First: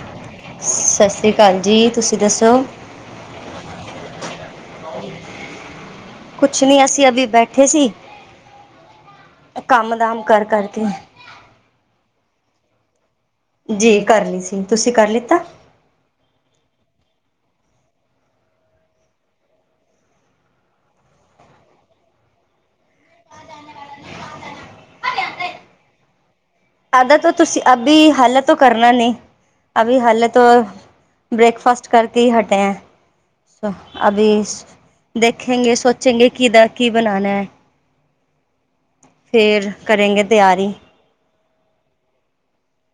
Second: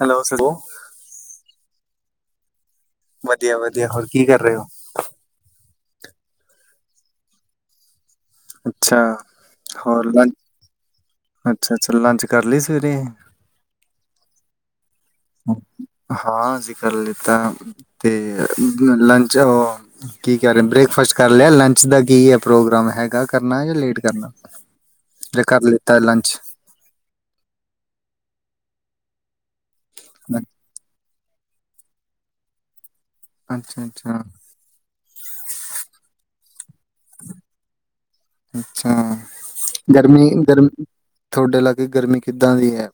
Hello sir. Sat Sri ਅਕਾਲ ਜੀ। ਤੁਸੀ ਦੱਸੋ ਵਧੀਆ- ਵਧੀਆ ਹੋਰ ਕੀ ਕਰ ਰਹੇ ਹੋ। ਕੁਛ ਨੀ ਅਸੀਂ ਹੁਣ ਬੈਠੇ ਸੀ। ਅੱਛਾ। ਕੰਮ ਹੋਰ ਦਾਮ ਲੰਚ ਕਰ ਕਰਕੇ ਅੱਛਾ- ਅੱਛਾ ਲੰਚ ਕਰ ਲਈ ਸਵੇਰੇ। ਜੀ ਕਰ ਲਈ ਸੀ ਤੁਸੀ ਹਾਂ। ਅਸੀਂ ਕਰ ਲਿਤਾ ਤੇ ਲੰਚ ਕੀ ਕਰ ਰਹੇ ਬ੍ਰੇਕਫਾਸਟ ਕਰ ਲਿਆ ਲੰਚ ਦਾ ਕੀ ਆ ਪ੍ਰੋਗਰਾਮ ਹੈਗਾ ਕਰਨਾ ਯ ਲੇਟ ਕਰਨਾ ਕਰ ਲਿਤਾ ਲੰਚ। ਅੱਧ ਤਾਂ ਤੁਸੀਂ ਅਭੀ ਹਾਲਾ ਤੋਂ ਕਰਨਾ ਨਹੀਂ ਅਭੀ ਹਾਲੇ ਤੋਂ ਬ੍ਰੇਕਫਾਸਟ ਕਰਕੇ ਹੀ ਹਟੇ ਹੈਂ। ਅੱਛਾ ਅੱਛਾ ਅਭੀ ਦੇਖੇਗੇ ਸੋਚੇਗੇ ਕਿਦਾਂ ਕੀ ਬਨਾਨਾ ਹੈ, ਅੱਛਾ ਫਿਰ ਕਰੇਗੇ ਗਰਮੀ ਤਿਆਰੀ। ਗਰਮੀ ਤੁਹਾਡੇ ਲਾਗੇ ਗਰਮੀ ਕਿੱਦਾਂ ਦੀ ਹੈ।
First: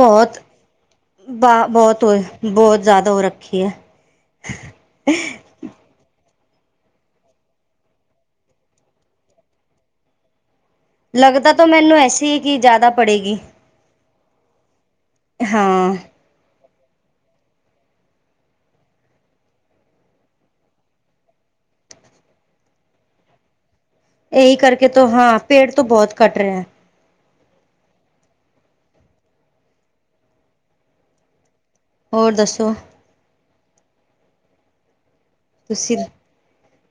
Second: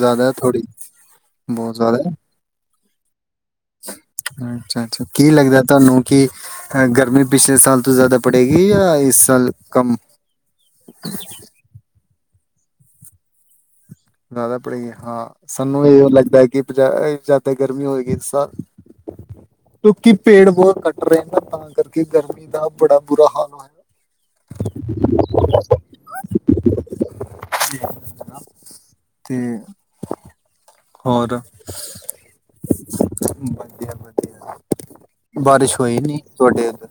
ਜ਼ਿਆਦਾ ਥੋੜ੍ਹੀ ਬ ਬਹੁਤ ਔ ਬਹੁਤ ਜ਼ਿਆਦਾ ਹੋ ਰੱਖ ਅੱਛਾ ਅੱਛਾ ਕੀ ਲੱਗਦਾ ਤੁਹਾਨੂੰ ਕਿ ਗਰਮੀ ਪਿਛਲੇ ਸਾਲ ਤੋਂ ਜ਼ਿਆਦਾ ਪੜੇਗੀ ਯਾ ਇਸ ਸਾਲ ਕਮ। ਲੱਗਦਾ ਤਾਂ ਮੈਨੂੰ ਐਸੀ ਕੀ ਜ਼ਿਆਦਾ ਪੜੇਗੀ। ਜ਼ਿਆਦਾ ਪੜੇਗੀ ਹਾਂ, ਸਾਨੂੰ ਇਹ ਲੱਗਦਾ ਹੈ ਕਿ ਜ਼ਿਆਦਾ ਗਰਮੀ ਹੋਏਗੀ ਇਸ ਸਾਲ ਕਿਉਂਕਿ ਪੇੜ ਬਹੁਤ ਕੱਟ ਰਹੇ ਨੇ ਤਾਂ ਕਰਕੇ ਗਰਮੀ ਦਾ ਬੜਾ ਬੁਰਾ ਹਾਲ ਹੋਇ ਇਹੀ ਕਰਕੇ ਤੋ ਹਾਂ, ਪੇੜ ਤੋਂ ਬਹੁਤ ਕੱਟ ਰਹੇ ਹੈ। [unintelligible] ਤੇ ਹੋਰ ਹੋਰ ਦੱਸੋ। ਵਧੀਆ ਵਧੀਆ ਬਾਰਿਸ਼ ਤੁਸੀਂ ਹੋਈ ਨੀ, ਤੁਹਾਡੇ ਇਧਰ?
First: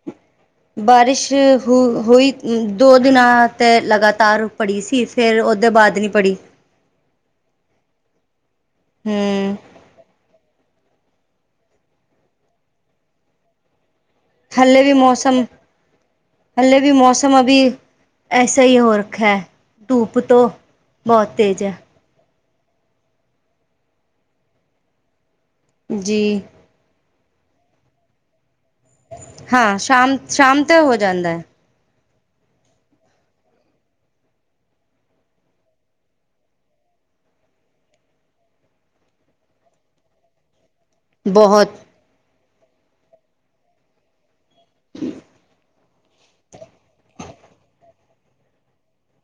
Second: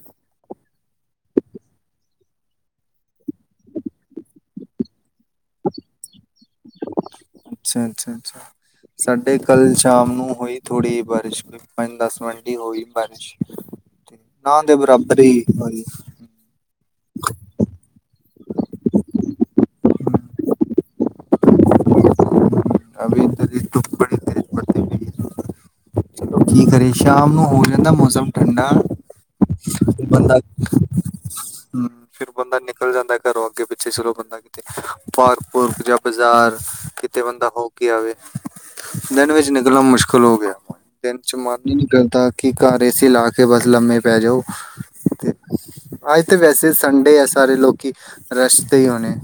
ਬਾਰਿਸ਼ ਹ ਹੋਈ ਦੋ ਦਿਨਾਂ ਤੇ ਲਗਾਤਾਰ ਪੜੀ ਸੀ। ਫਿਰ ਉਹਦੇ ਬਾਅਦ ਨਹੀਂ ਪੜੀ ਅੱਛਾ ਅੱਛਾ ਅੱਛਾ ਸਾਡੇ ਹੂੰ ਕੱਲ ਸ਼ਾਮ ਨੂੰ ਹੋਈ ਥੋੜੀ ਬਾਰਿਸ਼ ਹੋਈ, ਪੰਜ ਦਸ ਮਿੰਟ ਹੋਈ ਬਾਰਿਸ਼। ਨਾ ਦੇ ਹਲੇ ਵੀ ਬਰਾਬਰ ਮੌਸਮ ਹੋਈ ਹਲੇ ਵੀ ਮੌਸਮ ਅਭੀ ਐਸਾ ਹੀ ਹੋਰਖਾ ਹੈ, ਧੂਪ ਤੋਂ ਬਹੁਤ ਤੇਜ਼ ਹੈ। [unintelligible] ਜੀ ਕੀ ਕਰੇ ਸ਼ਾਮ ਨੂੰ ਹੋ ਜਾਂਦਾ ਮੌਸਮ ਠੰਡਾ। ਹਾਂ ਸ਼ਾਮ ਬੰਦਾ ਸ਼ਾਮ ਤੇ ਹੋ ਜਾਂਦਾ ਹੈ। ਹਮ ਫਿਰ ਬੰਦਾ ਨਿਕਲ ਜਾਂਦਾ ਘਰੋਂ ਅੱਗੇ ਪਿੱਛੇ ਚਲੋ ਬੰਦਾ ਕਿਤੇ ਪਾਰਕ ਪੂਰਕ ਜਾਂ ਬਾਜ਼ਾਰ ਕਿਤੇ ਬੰਦਾ ਹੋ ਕੇ ਆਵੇ ਦਿਨ ਵਿੱਚ ਨਿਕਲਣਾ ਮੁਸ਼ਕਿਲ ਹੋ ਗਿਆ ਹੇ। ਦਿਨ ਚ ਮਨ ਹੀ ਬਹੁਤ ਨੀ ਕਰਦਾ ਕੀ ਘਰ ਏ ਸੀ ਲਾ ਕੇ ਬਸ ਲੰਮੇ ਪੈ ਜਾਓ। ਤੇ ਆ ਤੇ ਵੈਸੇ ਸੰਡੇ ਹੈ ਸਾਰੇ ਲੋਕੀ ਰੇਸ ਤੇ ਹੀ ਹੋਣੇ।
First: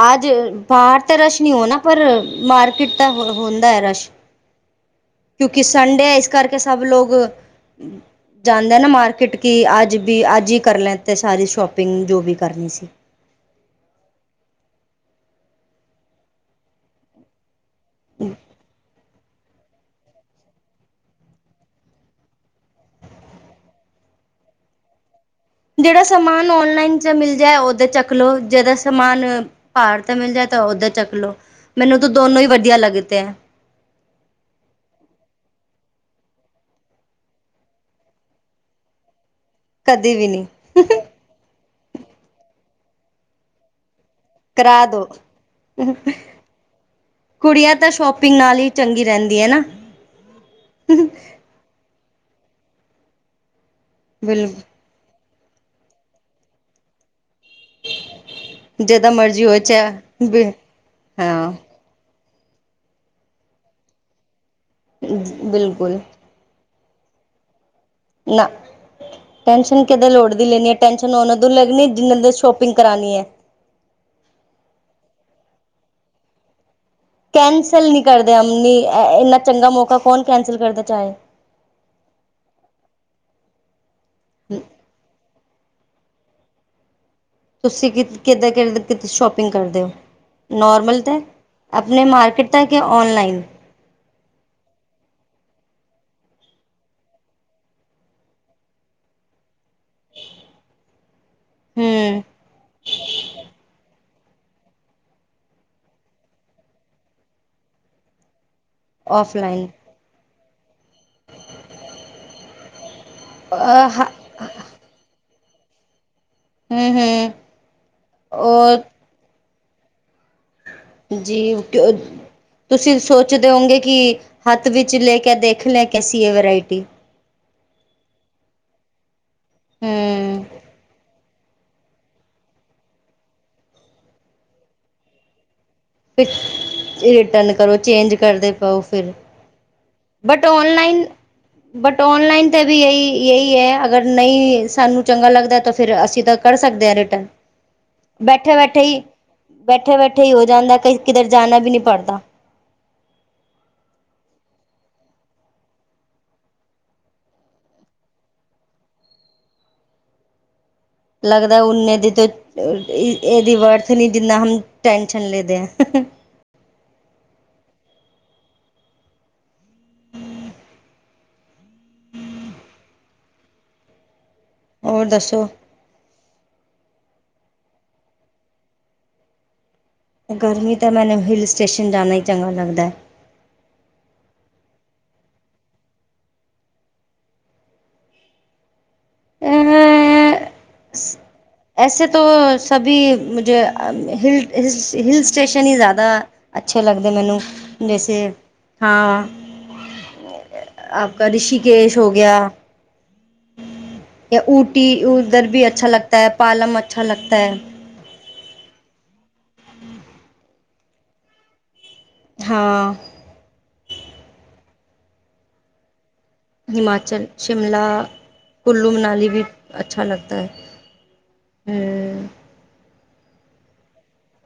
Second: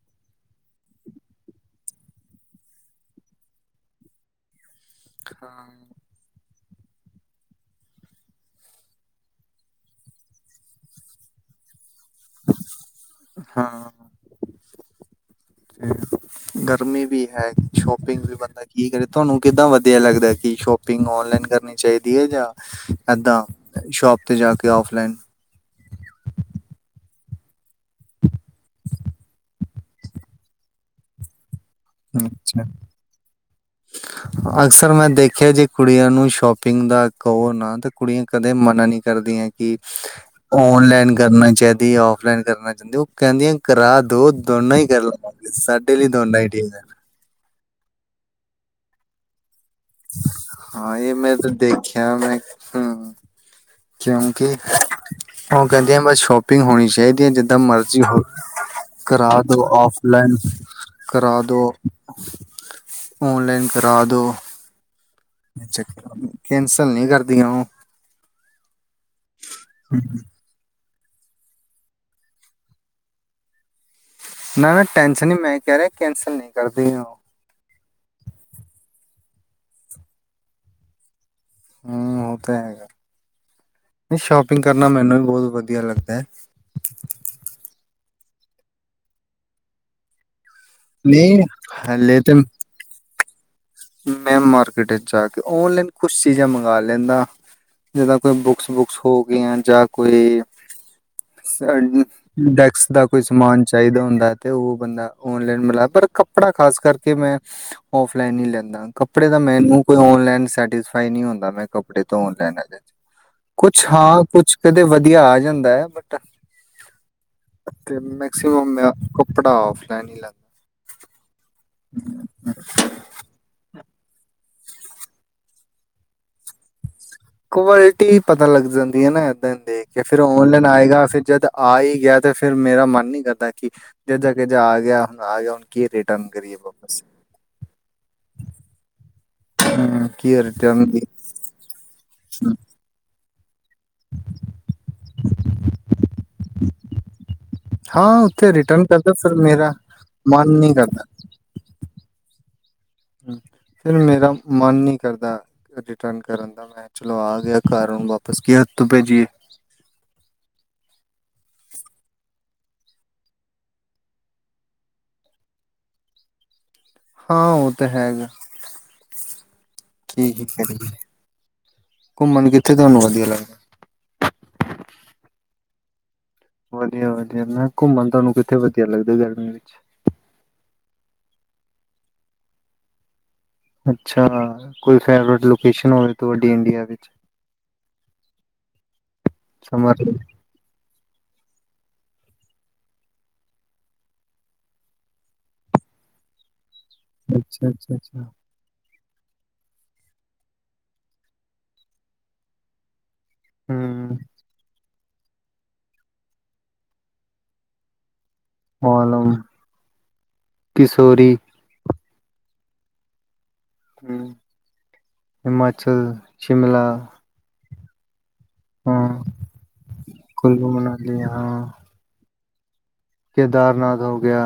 ਅੱਜ ਬਾਹਰ ਤਾਂ ਰਸ਼ ਨਹੀਂ ਹੋਣਾ ਪਰ ਮਾਰਕੀਟ ਤਾਂ ਹੁੰਦਾ ਹੈ ਰਸ਼। ਹਾਂ ਕਿਉਂਕਿ ਸੰਡੇ ਐ ਇਸ ਕਰ ਕਿ ਸਭ ਲੋਕ ਜਾਂਦੇ ਨਾ ਮਾਰਕੀਟ ਕੀ ਅੱਜ ਭੀ ਅੱਜ ਹੀ ਕਰ ਲੈ ਤੇ ਸਾਰੀ ਸ਼ੋਪਿੰ ਪਿੰਗ ਜੋ ਵੀ ਕਰਨੀ ਸੀ। ਹਾਂ ਗਰਮੀ ਵੀ ਹੈ ਸ਼ੋਪਿੰਗ ਵੀ ਬੰਦਾ ਕੀ ਕਰੇ? ਤੁਹਾਨੂੰ ਕਿੱਦਾਂ ਵਧੀਆ ਲੱਗਦਾ ਐ ਕਿ ਸ਼ੋਪਿੰਗ ਔਨਲਾਈਨ ਕਰਨੀ ਚਾਹੀਦੀ ਹੈ ਜਾਂ ਏਦਾਂ ਸ਼ੋਪ ਤੇ ਜਾ ਕੇ ਔਫਲਾਈਨ। ਜਿਹੜਾ ਸਮਾਨ ਓਨਲਾਈਨ ਚ ਮਿਲ ਜਾਏ ਉਦ ਚੱਕ ਲੋ ਜਿਹਦਾ ਸਮਾਨ ਭਾਰ ਤੇ ਮਿਲ ਜਾਏ ਤਾਂ ਉਦਾਂ ਚੱਕ ਲੋ। ਮੈਨੂੰ ਤਾਂ ਦੋਨੋ ਹੀ ਅਛਾ। ਵਧੀਆ ਲੱਗਤੇ ਹੈ ਅਕਸਰ ਮੈਂ ਦੇਖਿਆ ਜੀ। ਕੁੜੀਆਂ ਨੂੰ ਸ਼ੋਪਿੰਗ ਦਾ ਕਵੋ ਨਾ ਤੇ ਕੁੜੀਆਂ ਕਦੇ ਮਨਾ ਨੀ ਕਰਦੀਆਂ। ਕਿ ਕਦੇ ਵੀ ਨਹੀਂ ਔਨਲਾਈਨ ਕਰਨਾ ਚਾਹੀ ਆਫਲਾਈਨ ਕਰਨਾ ਚਾਹਂਦੀ ਉਹ ਕਹਿੰਦੀਆਂ ਕਰਾ ਦੋ ਦੋਨਾਂ ਕਰਾ ਹੀ ਕਰ ਦੋ ਲਵਾਂਗੇ ਸਾਡੇ ਲਈ ਦੋਨਾਂ ਹੀ ਠੀਕ ਹੈ ਕੁੜੀਆਂ ਤਾਂ ਸ਼ੋਪਿੰਗ ਨਾਲ ਹੀ ਚੰਗੀ ਰਹਿੰਦੀ ਹੈ ਨਾ। ਹਾਂ ਇਹ ਮੈਂ ਤੇ ਦੇਖ ਕ ਮੈਂ ਹਂ ਬਿਲ ਕਿਉਂਕਿ ਉਹ ਕਹਿੰਦੇ ਆ ਬਸ ਸ਼ੋਪਿੰਗ ਹੋਣੀ ਚਾਹੀਦੀ ਹੈ ਜਿਦ ਜਦਾਂ ਮਰਜ਼ੀ ਹੋਵੇ ਜਿਦਾ ਕਰਾ ਮਰਜ਼ੀ ਹੋਏ ਦੋ ਆਫਲਾਈਨ ਚਾਹੇ ਕਰਾ ਹਾਂ ਦੋ। ਔਨਲਾਈਨ ਕਰਾ ਦੋ। ਬਿਲਕੁਲ। ਗੱਲ ਨੀ ਕਰਦੀਆਂ ਉਹ। ਨਾ ਟੈਨਸ਼ਨ ਕਿਤੇ ਲੋੜਦੀ ਲੈਣੀ ਆ। ਟੈਂਸ਼ਨ ਉਹਨਾਂ ਤੋਂ ਲੱਗਣੀ ਜਿਨਾਂ ਨੇ ਸ਼ੋਪਿੰਗ ਕਰਾਨੀ ਹੈ। ਨਾ ਨਾ ਟੈਂਸ਼ਨ ਹੀ ਮੈਂ ਕਹਿ ਰਿਹਾ ਕੈਂਸਲ ਨਹੀਂ ਕਰ ਕੈਂਸਲ ਨਹੀ ਕਰਦੇ ਅ ਨੀ ਇੰਨਾ ਚੰਗਾ ਮੌਕਾ ਕੌਣ ਕੈਂਸਲ ਕਰਦਾ ਚਾਹੇ। ਹਮ ਓ ਤਾਂ ਹੈਗਾ। ਸ਼ੋਪਿੰਗ ਕਰਨਾ ਮੈਨੂੰ ਵੀ ਬਹੁਤ ਵਧ ਵਧੀਆ ਲੱਗਦਾ ਹੈ। ਤੁਸੀਂ ਕਿ ਕਿੱਧਾਂ ਕਿੱ ਕਿ ਸ਼ੋਪਿੰਗ ਕਰਦੇ ਹੋ? ਨੋਰਮਲ ਤਾਂ ਨਹੀਂ ਆਪਣੇ ਹਲੇ ਤੇ ਮਾਰਕੀਟ ਤੱਕ ਜਾਂ ਔਨਲਾਈਨ। ਮੈਂ ਮਾਰਕੀਟ ਵਿੱਚ ਜਾ ਕੇ ਔਨਲਾਈਨ ਕੁਛ ਚੀਜ਼ਾਂ ਮੰਗਵਾ ਲੈਂਦਾ ਜਿੱਦਾਂ ਕੋਈ ਬੁੱਕਸ ਬੁੱਕਸ ਹੋ ਗਈਆਂ। ਜਾਂ ਕੋਈ ਸ ਹੂੰ ਡੈਕਸ ਦਾ ਕੋਈ ਸਮਾਨ ਚਾਹੀਦਾ ਹੁੰਦਾ। ਮੈਂ ਤੇ ਉਹ ਬੰਦਾ ਔਨਲਾਈਨ ਮਲਾ ਪਰ ਕੱਪੜਾ ਖਾਸ ਕਰਕੇ ਮੈਂ ਔਫਲਾਈਨ ਹੀ ਲੈਂਦਾ ਕੱਪੜੇ ਦਾ ਔਫਲਾਈਨ ਮੈਨੂੰ ਕੋਈ ਆਨਲਾਈਨ ਸੈਟਿਸਫਾਈ ਨੀ ਹੁੰਦਾ ਮੈਂ ਕਪੜੇ ਧੋ ਆਨਲਾਈਨ ਲੈਣਾ ਕੁਛ ਹਾਂ ਕੁਛ ਕਦੇ ਵਧੀਆ ਆਏ ਹੂੰ ਹੂੰ [unintelligible] [unintelligible] ਮੈਕਸੀਮਮ ਔਰ ਮੈ ਓ [inaudible] ਜੀ ਓਕੇ ਤੁਸੀਂ ਸੋਚਦੇ ਹੋਵੋਗੇ। ਕਿ ਹੱਥ ਵਿੱਚ ਲੈ ਕੇ ਦੇਖਲੇ ਕੈਸੀ ਇਹ ਵਰਾਇਟੀ ਕੁਆਲਿਟੀ ਪਤਾ ਲੱਗ ਜਾਂਦੀ ਏ ਨਾ। ਦੇਖ ਕੇ ਫਿਰ ਹੂੰ ਔਨਲਾਈਨ ਆਏਗਾ ਫਿਰ ਜਦ ਆਈ ਗਿਆ ਤੇ ਫੇਰ ਮੇਰਾ ਮਨ ਨਹੀਂ ਕਰਦਾ ਕਿ ਜਿੱਦਾਂ-ਕਿਦਾ ਆ ਗਿਆ ਹੁਣ ਆ ਗਿਆ ਹੁਣ। ਕੀ ਰਿਟਰਨ ਕਰੀਏ ਵਾਪਸ ਰਿਟਨ ਕਰੋ ਚੇਂਜ ਕਰਦੇ ਪਾਓ ਫਿਰ ਹਮ, ਕੀ ਬਟ ਰਿਟਰਨ ਦੀ ਔਨਲਾਈਨ-ਬਟ ਔਨਲਾਈਨ ਤੇ ਵੀ ਏਹੀ ਇਹੀ ਹੈ। ਅਗਰ ਨਹੀਂ ਸਾਨੂੰ ਚੰਗਾ ਲੱਗਦਾ ਤਾਂ ਫਿਰ ਅਸੀਂ ਤਾਂ ਕਰ ਸਕਦੇ ਆਂ ਰਿਟਨ। ਹਾਂ ਉੱਥੇ ਬੈਠੇ-ਬੈਠੇ ਰਿਟਰਨ ਈ, ਕਰਦਾ ਫਿਰ ਮੇਰਾ ਬੈਠੇ-ਬੈਠੇ ਈ ਹੋ ਮਨ ਨਹੀਂ ਜਾਂਦਾ ਕਰਦਾ ਕਿਧਰ ਜਾਨਾ ਵੀ ਨਹੀ ਪੜਤਾ। ਹੂੰ, ਫਿਰ ਮੇਰਾ ਮਨ ਨਹੀਂ ਕਰਦਾ ਰਿਟਨ ਕਰਨ ਦਾ, ਮੈਂ ਚਲੋ ਆ ਗਿਆ ਘਰ ਹੁਨ ਵਾਪਸ ਕਯਾ ਤੋਂ ਭੇਜੀਏ। ਲੱਗਦਾ ਓਨੇ ਦੀ ਤੇ ਇਹਦੀ ਵਰਥ ਨਹੀਂ ਜਿੰਨਾ ਹਮ ਟੈਂਸ਼ਨ ਲੈਦੇ ਏ ਹਾਂ ਉਹ ਤਾਂ ਹੈਗਾ, ਘੁੰਮਨ [unintelligible] ਘੁੰਮਨ ਕਿੱਥੇ ਤੁਹਾਨੂੰ ਵਧੀਆ ਲੱਗਦਾ? ਹੋਰ ਦੱਸੋ। ਵਧੀਆ-ਵਧੀਆ, ਮੈਂ ਘੁੰਮਨ ਤੁਹਾਨੂੰ ਕਿੱਥੇ ਵਧੀਆ ਲੱਗਦਾ ਗਰਮੀ ਵਿੱਚ? ਗਰਮੀ ਤਾ ਮੈਨੂੰ ਹਿਲ ਸਟੇਸ਼ਨ ਜਾਨਾ ਈ ਚੰਗਾ ਲੱਗਦਾ ਐ। ਅੱਛਾ! ਕੋਈ ਫ਼ੇਵਰੇਟ ਲੋਕੇਸ਼ਨ ਹੋਵੇ ਤੁਹਡੀ ਇੰਡੀਆ ਵਿੱਚ? [unintelligible] [unintelligible] ਅੱਛੇ ਲੱਗਦਾ ਮੈਨੂੰ ਅੱਛਾ ਅੱਛਾ ਜੈਸੇ। ਅੱਛਾ [unintelligible] ਹੂੰ ਤੇ ਊਟੀ ਉਧਰ ਵੀ ਅੱਛਾ ਲਗਤਾ ਹੈ ਪਾਲਮ ਅੱਛਾ ਲਗਤਾ ਹੈ। ਪਾਲਮ ਕਿਸ਼ੋਰੀ ਹਾਂ- ਹਮ ਹਿਮਾਚਲ ਸ਼ਿਮਲਾ ਹਿਮਾਚਲ [unintelligible] ਕੁੱਲੂ ਹਾਂ ਮਨਾਲੀ ਵੀ ਅੱਛਾ ਲੱਗਤਾ ਕੁੱਲੂ ਮਨਾਲੀ ਹਾਂ ਹੈ ਹ ਕੇਦਾਰਨਾਥ ਹੋ ਗਿਆ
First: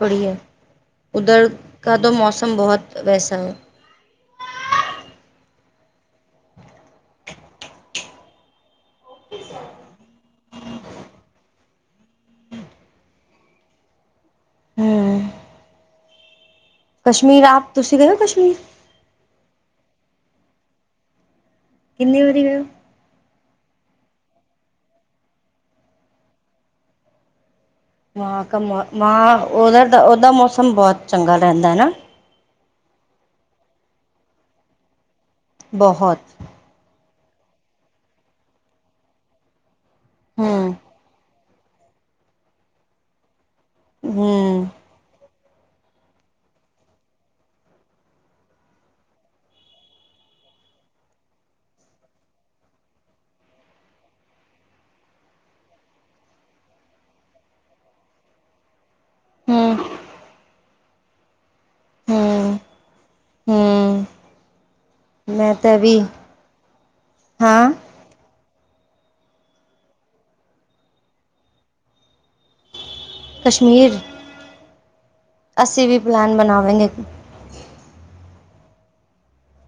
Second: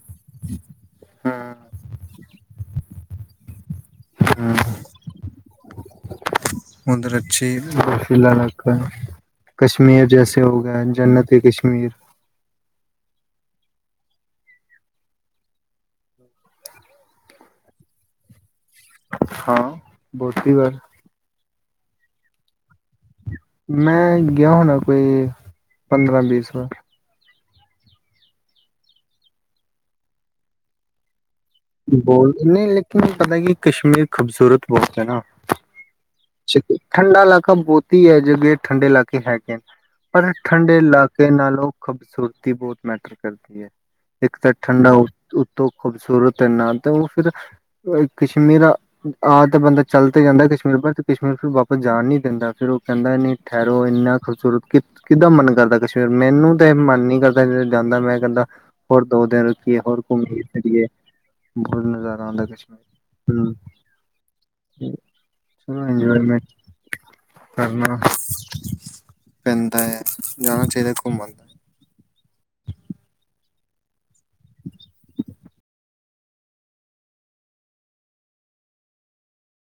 ਬੜਿਯਾ। ਉਧਰ ਹੂੰ ਕਾ ਤੋਂ ਮੌਸਮ ਬਹੁਤ ਵੈਸਾ ਹੂੰ ਉਧਰ ਅੱਛੀ ਬਰਫੀਲਾ ਇਲਾਕਾ ਹੇ ਕਸ਼ਮੀਰ ਜੈਸੇ ਹੋ ਗਏ ਹੈਂ, ਜਨਤ ਹੇ ਕਸ਼ਮੀਰ। ਹੂੰ ਕਸ਼ਮੀਰ ਆਪ ਤੁਸੀਂ ਗਏ ਹੋ ਕਸ਼ਮੀਰ। ਹਾਂ ਬਹੁਤ ਹੀ ਵਾਰ। ਕਿੰਨੇ ਵਰੀ ਗਏ ਹੋ। ਮੈਂ ਗਿਆ ਹੋਣਾ ਕੋਈ ਪੰਦਰਾਂ ਵੀਸ ਵਾਰ। ਵਹਾਂ ਕਾ ਵਹਾਂ ਉਧਾ ਦਾ ਦਾ ਮੌਸਮ ਬਹੁਤ ਚੰਗਾ ਰਹਿੰਦਾ ਹੈ ਨਾ ਬੋਲ ਨਹੀਂ ਲੇਕਿਨ ਪਤਾ ਕਿ ਕਸ਼ਮੀਰ ਖੂਬਸੂਰਤ ਬਹੁਤ ਹੈ ਨਾ। ਬਹੁਤ ਠੰਡਾ ੲਲਾ ਬਹੁਤੀ ਹੈ ਜਗੇ ਠੰਡੇ ਇਲਾਕੇ ਹੈਗੇ ਪਰ ਹਮ ਠੰਡੇ ਇਲਾਕੇ ਨਾਲ ਲੋ ਖੂਬਸੂਰਤੀ ਬਹੁਤ ਮੈਟਰ ਕਰਦੀ ਹੈ। ਇੱਕ ਤਾਂ ਹਮ ਠੰਡਾ ਹੋ-' ਉੱਤੋਂ ਖੂਬਸੂਰਤ, ਨਾਲ ਤੇ ਉਹ ਫਿਰ ਕਸ਼ਮੀਰ ਆ ਤੇ ਬੰਦਾ ਚੱਲ ਤੇ ਜਾਂਦਾ ਕਸ਼ਮੀਰ ਪਰ ਕਸ਼ਮੀਰ ਫਿਰ ਵਾਪਸ ਜਾਣ ਨੀ ਦਿੰਦਾ ਫਿਰ ਉਹ ਕਹਿੰਦਾ ਨ ਠਹਿਰੋ ਇੰਨਾ ਖੂਬਸੂਰਤ ਕਿ ਕਿੱਦਾਂ ਮਨ ਕਰਦਾ ਕਸ਼ਮੀਰ ਮੈਨੂੰ ਤੇ ਮਨ ਨੀ ਕਰਦਾ ਜਾਂਦਾ ਮੈਂ ਕਹਿੰਦਾ ਹੋਰ ਦੋ ਦੀਨ ਰੋਕਿਆ, ਹਮ ਹੋਰ ਘੁੰਮ ਫਿਰ ਲਈਏ। ਬਹੁਤ ਨਜ਼ਾਰਾ ਆਉਂਦਾ ਹਮ ਕਸ਼ਮੀਰ ਹੂੰ ਮੈਂ ਤਾਂ ਫੂਲ ਵੀ ਇਨਜੋਏਮੈਂਟ ਹਾਂ ਕਰਨਾ। ਪੈਂਦਾ ਹੈ ਜਾਣਾ ਚਾਹੀਦਾ ਹੈ ਘੁਮਣ। ਕਸ਼ਮੀਰ ਅਸੀਂ ਵੀ ਪਲੈਨ ਬਣਾਵੇਗੇ।